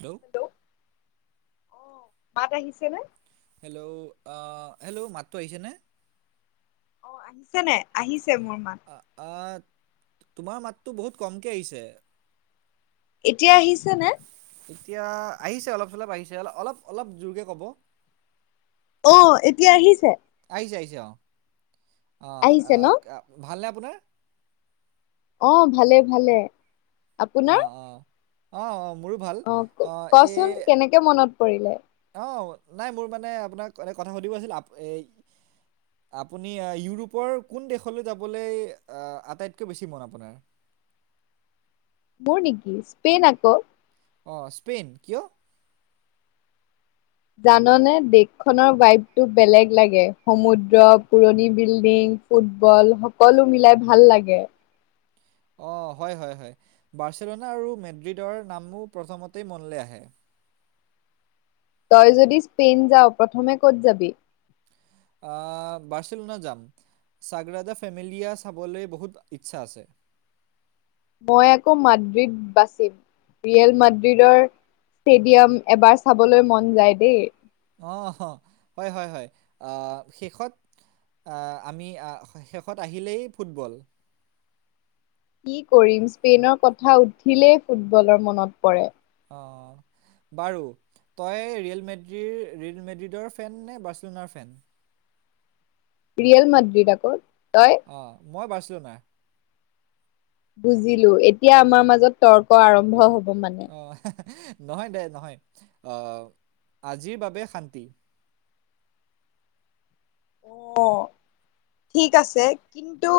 Hello? Hello অহ মাত আহিছেনে? হেল্ল' আহ হেল্ল' মাতটো আহিছেনে? অ আহিছেনে আহিছে মোৰ মাত। অ অ তোমাৰ মাতটো বহুত কমকে আহিছে। এতিয়া আহিছে নে? এতিয়া আহিছে অলপ - চলপ আহিছে অল অলপ অলপ জোৰকেই ক'ব। অ এতিয়া আহিছে। আহিছে আহিছে অ, অ অ আহিছে ন কা ভালনে আপুনাৰ? অ ভালে ভালে। আপোনাৰ অঁ অঁ, অঁ অঁ মোৰো ভাল অঁ এ এতিয়া মনত পৰিলে? অ', নাই মোৰ মানে আপোনাক এনে কথা সুধিব আছিল আপ এই আপুনি ইউৰোপৰ কোন দেশলৈ যাবলৈ আ আটাইতকৈ বেছি মন আপোনাৰ? মোৰ নেকি স্পেইন আকৌ। অ', স্পেইন, কিয়? জাননে দেশখনৰ ভাইপটো বেলেগ লাগে সমুদ্ৰ পুৰণি বিল্ডিং। ফুটবল সকলো মিলাই ভাল লাগে। অ', হয় হয় হয় বাৰ্চেলনা আৰু মেড্ৰিডৰ নাম মোৰ প্ৰথমতেই মনলৈ আহে। তই যদি স্পেইন যাৱ প্ৰথমে ক'ত যাবি? আহ বাৰ্চেলনা যাম। চাগ্ৰাদা ফেমিলীয়া চাবলৈ বহুত ইচ্ছা আছে। মই আকৌ মাদ্ৰিদ বাচিম ৰিয়েল মাদ্ৰিদৰ ষ্টেডিয়াম এবাৰ চাবলৈ মন যায় দেই। অ', হয় হয় হয় আ শেষত আ আমি আ শেষত আহিলেই ফুটবল। কি কৰিম স্পেইনৰ কথা উঠিলেই ফুটবলৰ মনত পৰে। অ'। বাৰু তই ৰিয়েল মেড্ৰি ৰিয়েল মেড্ৰিডৰ ফেন নে বাৰ্চলিনৰ ফেন? ৰিয়েল মাদ্ৰিক আকৌ তই? অ', মই বাৰ্চলিনৰ। বুজিলো এতিয়া আমাৰ মাজত তৰ্ক আৰম্ভ হ'ব মানে। নহয় দে নহয় অ' আজিৰ বাবে শান্তি। অ', ঠিক আছে। কিন্তু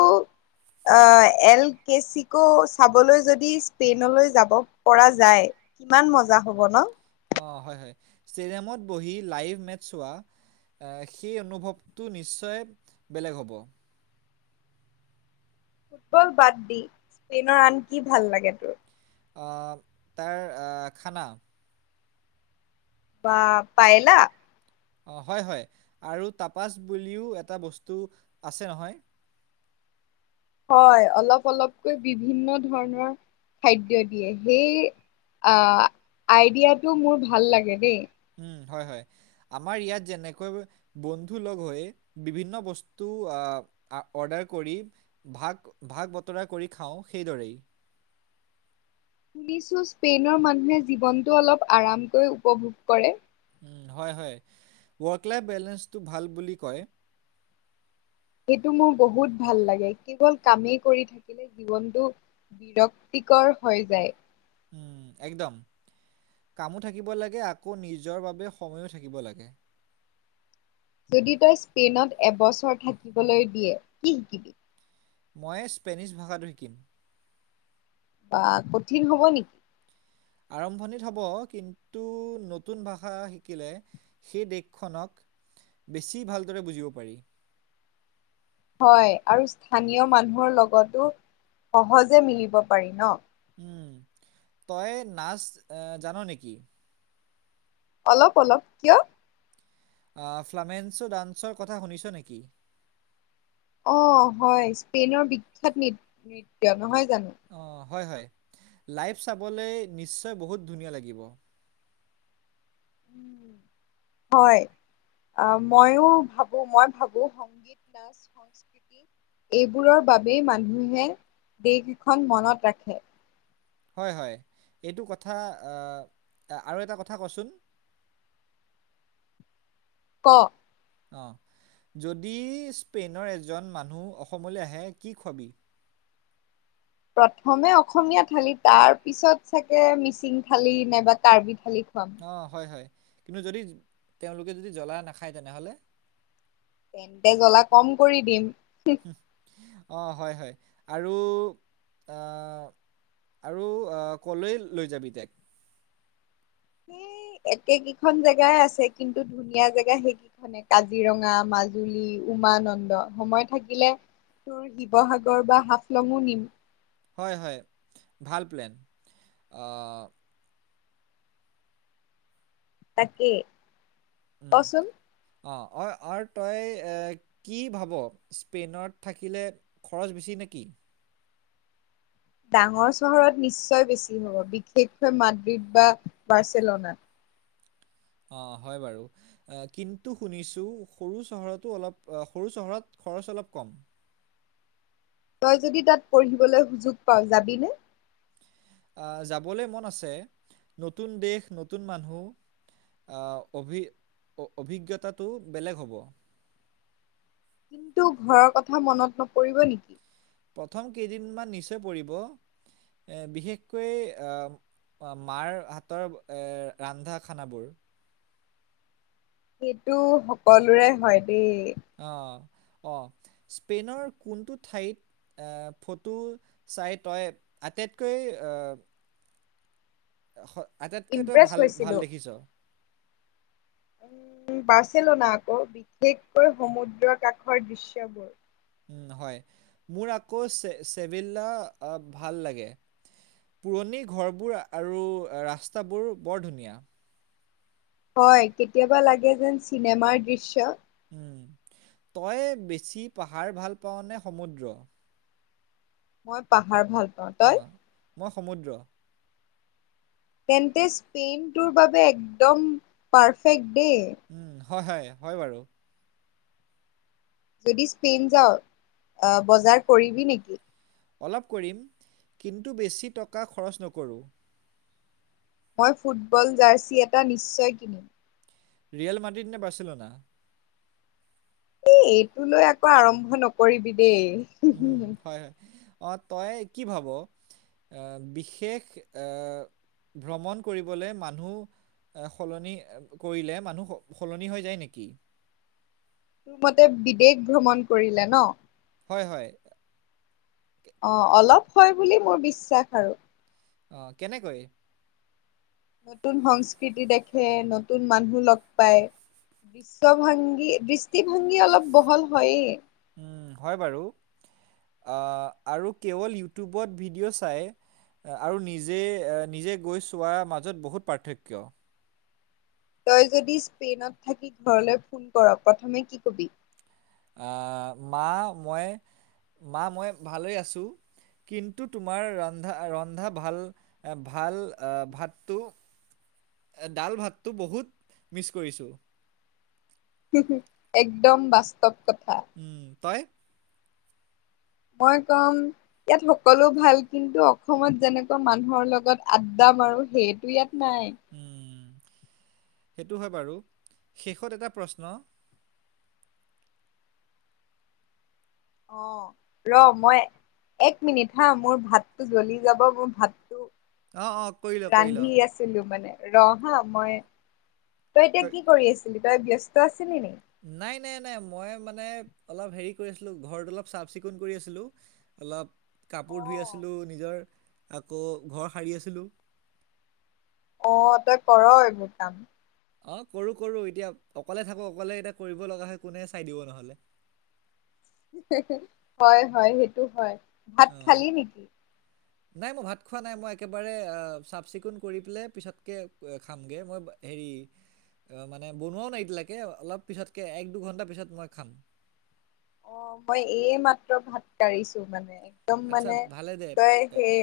আহ এল কেচিকো চাবলৈ যদি স্পেইনলৈ যাব পৰা যায়। কিমান মজা হ'ব ন? অ', হয় হয় ষ্টেডিয়ামত বহি লাইভ মেটছ চোৱা আ সেই অনুভৱটো নিশ্চয় বেলেগ হ'ব। ফুটবল বাদ দি স্পেইনৰ আন কি ভাল লাগে তোৰ? আ তাৰ আ খানা। বা পাইলা? অ', হয় হয় আৰু টাপাচ বুলিও এটা বস্তু আছে নহয়। হয়, অলপ অলপকৈ বিভিন্ন ধৰণৰ খাদ্য দিয়ে। সেই আ আইডিয়াটো মোৰ ভাল লাগে দেই। উম, হয় হয় আমাৰ ইয়াত যেনেকৈ বন্ধু লগ হৈ বিভিন্ন বস্তু আ অৰ্ডাৰ কৰি ভাগ ভাগ বতৰা কৰি খাওঁ সেইদৰেই। শুনিছো স্পেইনৰ মানুহে জীৱনটো অলপ আৰামকৈ উপভোগ কৰে। হয়, হয়, ৱৰ্ক লাইফ বেলেঞ্চটো ভাল বুলি কয়। সেইটো মোৰ বহুত ভাল লাগে কেৱল কামেই কৰি থাকিলে জীৱনটো বিৰক্তিকৰ হৈ যায়। উম, একদম কামো থাকিব লাগে আকৌ নিজৰ বাবে সময়ো থাকিব লাগে। যদি তই স্পেইনত এবছৰ থাকিবলৈ দিয়ে কি শিকিবি? মই স্পেনিছ ভাষাটো শিকিম। বা কঠিন হ'ব নেকি? আৰম্ভণিত হ'ব কিন্তু নতুন ভাষা শিকিলে সেই দেশখনক বেছি ভালদৰে বুজিব পাৰি। হয় আৰু স্থানীয় মানুহৰ লগতো সহজে মিলিব পাৰি ন। উম। তই নাচ জান নেকি? অলপ অলপ কিয়? ফ্লামেন্সো ডান্সৰ কথা শুনিছ নেকি? অ' হয় স্পেইনৰ বিখ্যাত নৃত্য নহয় জানো? অ' হয়, হয় লাইভ চাবলৈ নিশ্চয় বহুত ধুনীয়া লাগিব। [inaudible] হয় অ' ময়ো ভাবো, মই ভাবো সংগীত নাচ সংস্কৃতি এইবোৰৰ বাবেই মানুহে দেশ এখন মনত ৰাখে। হয়, হয়। এইটো কথা আৰু এটা কথা কচোন। ক অ' যদি স্পেইনৰ এজন মানুহ অসমলৈ আহে কি খোৱাবি? প্ৰথমে অসমীয়া থালি তাৰ পিছত চাগে মিচিং থালি নাইবা কাৰ্বি থালি খুৱাম। অ' হয়, হয়। কিন্তু যদি তেওঁলোকে যদি জলা নাখায় তেনেহ'লে? তেন্তে জলা কম কৰি দিম। অ' হয়, হয় আৰু আৰু ক'লৈ লৈ যাবি তাইক? সেই একে কেইখন জেগাই আছে কিন্তু ধুনীয়া [unintelligible] মানে কাজিৰঙা, মাজুলী, উমানন্দ সময় থাকিলে তোৰ শিৱসাগৰ বা হাফলঙো নিম। হয়, হয় ভাল প্লেন। আ তাকে উম ক'চোন। অ', অ' আৰু তই কি ভাব স্পেইনত থাকিলে খৰচ বেছি নে কি? ডাঙৰ চহৰত নিশ্চয় বেছি হ'ব বিশেষকৈ মাদ্ৰিদ বা বাৰ্চেলনাত। অ' হয় বাৰু। আহ, কিন্তু শুনিছো সৰু চহৰতো, অলপ সৰু চহৰত খৰচ অলপ কম। তই যদি তাত পঢ়িবলৈ সুযোগ পাঁও যাবিনে? আহ, যাবলৈ মন আছে, নতুন দেশ নতুন মানুহ। অভি, অভি- অভিজ্ঞতাটো বেলেগ হ'ব। কিন্তু ঘৰৰ কথা মনত নপৰিব নেকি? প্ৰথম কেইদিনমান নিশ্চয় পৰিব। বিশেষকৈ আ মাৰ হাতৰ ৰান্ধা খানাবোৰ। সেইটো সকলোৰে হয় দেই। অ', অ' স্পেইনৰ কোনটো ঠাইত? ফটো চাই তই আটাইতকৈ আটাইতকৈ তই ইমপ্ৰেছ ভাল ভাল হৈছিলো। দেখিছ। উম বাৰ্চেলনা আকৌ, বিশেষকৈ সমুদ্ৰ কাষৰ দৃশ্যবোৰ। হয় মোৰ আকৌ চে চেভিল্লা ভাল লাগে। পুৰণি ঘৰবোৰ আৰু ৰাস্তাবোৰ বৰ ধুনীয়া। হয় কেতিয়াবা লাগে যেন চিনেমাৰ দৃশ্য। উম। তই বেছি পাহাৰ ভাল পাওঁনে সমুদ্ৰ? মই পাহাৰ ভাল পাওঁ। তই অ' মই সমুদ্ৰ। তেন্তে স্পেইনটোৰ বাবে একদম পাৰফেক্ট দেই। উম হয় হয় হয় বাৰু। যদি স্পেইন যাওঁ অ বজাৰ কৰিবি নেকি? অলপ কৰিম কিন্তু বেছি টকা খৰচ নকৰোঁ। মই ফুটবল জাৰৰ্চি এটা নিশ্চয় কিনিম। ৰিয়েল মাৰ্টিন নে বাচিলনা। এ এইটো লৈ আকৌ আৰম্ভ নকৰিবি দেই। উম হয় হয়, অ তই কি ভাব? আহ বিশেষ আহ ভ্ৰমণ কৰিবলৈ মানুহ এ সলনি কৰিলে মানুহ সলনি হৈ যায় নেকি। তোৰ মতে বিদেশ ভ্ৰমণ কৰিলে ন? হয় হয়। অঁ অলপ হয় বুলি মোৰ বিশ্বাস আৰু। অ কেনেকৈ? নতুন সংস্কৃতি দেখে, নতুন মানুহ লগ পায়। বিশ্ব ভংগী দৃষ্টিভংগী অলপ বহল হয়য়েই। উম হয় বাৰু। আ আৰু কেৱল ইউটিউবত ভিডিঅ চাই আৰু নিজে নিজে গৈ চোৱাৰ মাজত বহুত পাৰ্থক্য। তই যদি স্পেইনত থাকি ঘৰলৈ ফোন কৰ প্ৰথমে কি কবি? মা মই মা মই ভালেই আছোঁ। কিন্তু তোমাৰ ৰন্ধা ৰন্ধা ভাল এ ভাল আহ ভাতটো ডাল ভাতটো বহুত মিছ কৰিছোঁ। [inaudible] একদম বাস্তৱ কথা। উম, তই? মই কম ইয়াত সকলো ভাল কিন্তু অসমত যেনেকুৱা মানুহৰ লগত আড্ডা মাৰো সেইটো ইয়াত নাই। সেইটো হয় বাৰু, শেষত এটা প্ৰশ্ন। অ ৰ মই এক মিনিট হা মোৰ ভাতটো জ্বলি যাব মোৰ ভাতটো অ', অ', কৰি ল কৰি ল। ৰান্ধি আছিলো মানে, ৰ হা মই তই এতিয়া কৈ- কি কৰি আছিলি, তই ব্যস্ত আছিলে নি? নাই নাই নাই মই মানে অলপ হেৰি কৰি আছিলোঁ ঘৰটো অলপ চাফ চিকুণ কৰি আছিলোঁ। অলপ কাপোৰ ধুই অ' আছিলোঁ নিজৰ, আকৌ ঘৰ সাৰি আছিলোঁ। অ তই কৰ এইবোৰ কাম? অ কৰো কৰো এতিয়া অকলে থাকো অকলে এতিয়া কৰিব লগা হয় কোনে চাই দিব নহ'লে। [inaudible] হয় হয় সেইটো হয়। ভাত অ। খালি নেকি? নাই মই ভাত খোৱা নাই মই একেবাৰে চাফ চিকুণ কৰি পেলাই পিছতকৈ খামগে, মই হেৰি মানে বনোৱাও নাই এতিয়ালৈকে অলপ পিছতকে এক দুঘণ্টা পিছত মই খাম। অ মই এই মাত্ৰ ভাত কাঢ়িছো মানে। একদম আচ্ছা মানে ভালে দে তই এ, হেই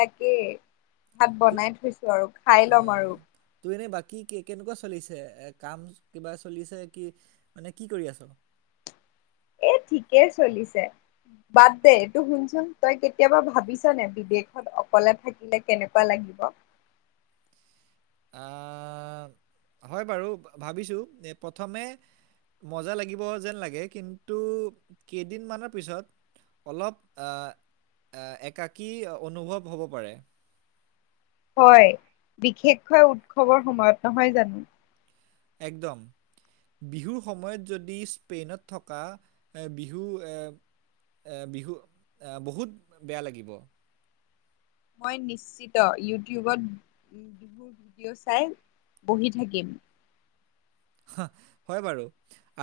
তাকে ভাত তো বনাই থৈছো আৰু খাই লম আহ, আৰু। তোৰ এনেই বাকী কেনেকুৱা চলিছে কাম কিবা চলিছে কি মানে কি কৰি আছ? এ ঠিকেই চলিছে। বাদ দে তই শুনচোন তই কেতিয়াবা ভাবিছনে বিদেশত অকলে থাকিলে কেনেকুৱা লাগিব অ‌ হয় বাৰু ভাবিছোঁ প্ৰথমে মজা লাগিব যেন লাগে কিন্তু কেইদিনমানৰ পিছত অলপ এ একাকী অনুভৱ হ'ব পাৰে হয় বিশেষকৈ উৎসৱৰ সময়ত নহয় জানো একদম বিহুৰ সময়ত যদি স্পেইনত থকা বিহু এ এ বিহু বহুত বেয়া লাগিব মই নিশ্চিত ইউটিউবত বিহু ভিডিঅ' চাই বহি থাকিম হ হয় বাৰু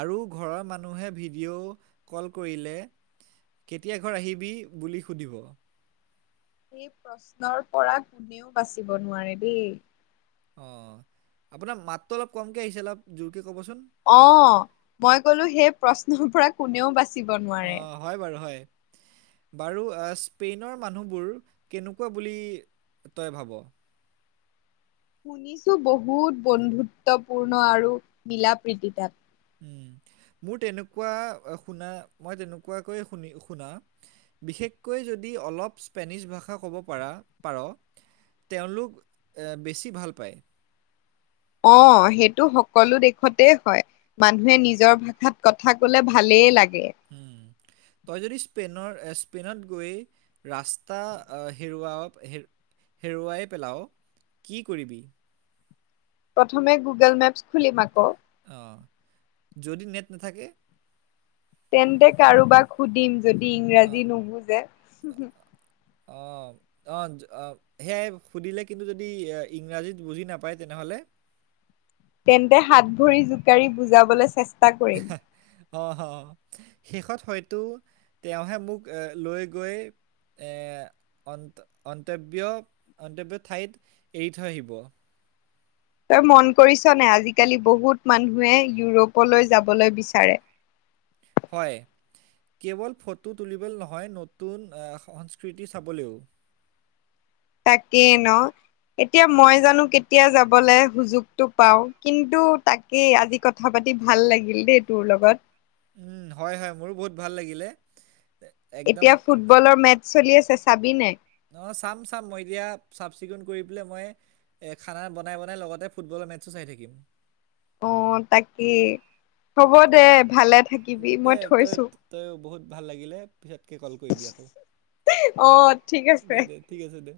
আৰু ঘৰৰ মানুহে ভিডিঅ' কল কৰিলে কেতিয়া ঘৰ আহিবি বুলি সুধিব সেই প্ৰশ্নৰ পৰা কোনেও বাচিব নোৱাৰে দেই অঁ আপোনাৰ মাতটো অলপ কমকৈ আহিছে অলপ জোৰকৈ ক'বচোন অ মই কলো সেই প্ৰশ্নৰ পৰা কোনেও বাচিব নোৱাৰে অঁ হয় বাৰু হয় বাৰু স্পেইনৰ মানুহবোৰ কেনেকুৱা বুলি তই ভাব শুনিছো বহুত বন্ধুত্বপূৰ্ণ আৰু মিলা প্ৰীতি তাত ও মোৰ তেনেকুৱা শুনা মই তেনেকুৱাকৈ শুনি শুনা বিশেষকৈ যদি অলপ স্পেনিছ ভাষা ক'ব পাৰা পাৰ তেওঁলোক বেছি ভাল পায় অ সেইটো সকলো দেশতে হয় মানুহে নিজৰ ভাষাত কথা কলে ভালেই লাগে উম তই যদি স্পেনৰ স্পেইনত গৈ ৰাস্তা হেৰুৱাব হ হেৰুৱাই পেলাও কি কৰিবি প্ৰথমে গুগল মেপছ খুলিম আকৌ অঁ যদি নেট নাথাকে তেন্তে কাৰোবাক সুধিম যদি অঁ ইংৰাজী নুবুজে অ অঁ অ সেয়াই সুধিলে কিন্তু যদি ইংৰাজীত বুজি নাপায় তেনেহ'লে তেন্তে হাত ভৰি জোকাৰি বুজাবলে চেষ্টা কৰিম অ অ শেষত হয়তো তেওঁহে মোক এ লৈ গৈ এ অন অন্তব্য অন্তব্য ঠাইত এৰি থৈ আহিব তই মন কৰিছ নে আজিকালি বহুত মানুহে ইউৰোপলৈ যাবলৈ বিচাৰে হয় কেৱল ফটো তুলিবলৈ নহয় নতুন সংস্কৃতি চাবলৈও তাকে ন এতিয়া মই জানো কেতিয়া যাবলৈ সুযোগতটো পাওঁ কিন্তু এ আজি কথা পাতি ভাল লাগিল দেই তোৰ লগত উম হয় হয় মোৰো বহুত ভাল লাগিলে এ, একদম এতিয়া ফুটবলৰ মেট চলি আছে চাবি নে অ চাম চাম মই এতিয়া চাফ চিকুণ কৰি পেলাই মই এই খানা বনাই বনাই লগতে ফুটবলৰ মেটচো চাই থাকিম অ তাকেই হ'ব দে ভালে থাকিবি দে মই তই থৈছো তই বহুত ভাল লাগিলে পিছতকে ক'ল কৰিবি আকৌ। অ' ঠিক আছে দে, দে ঠিক আছে দে।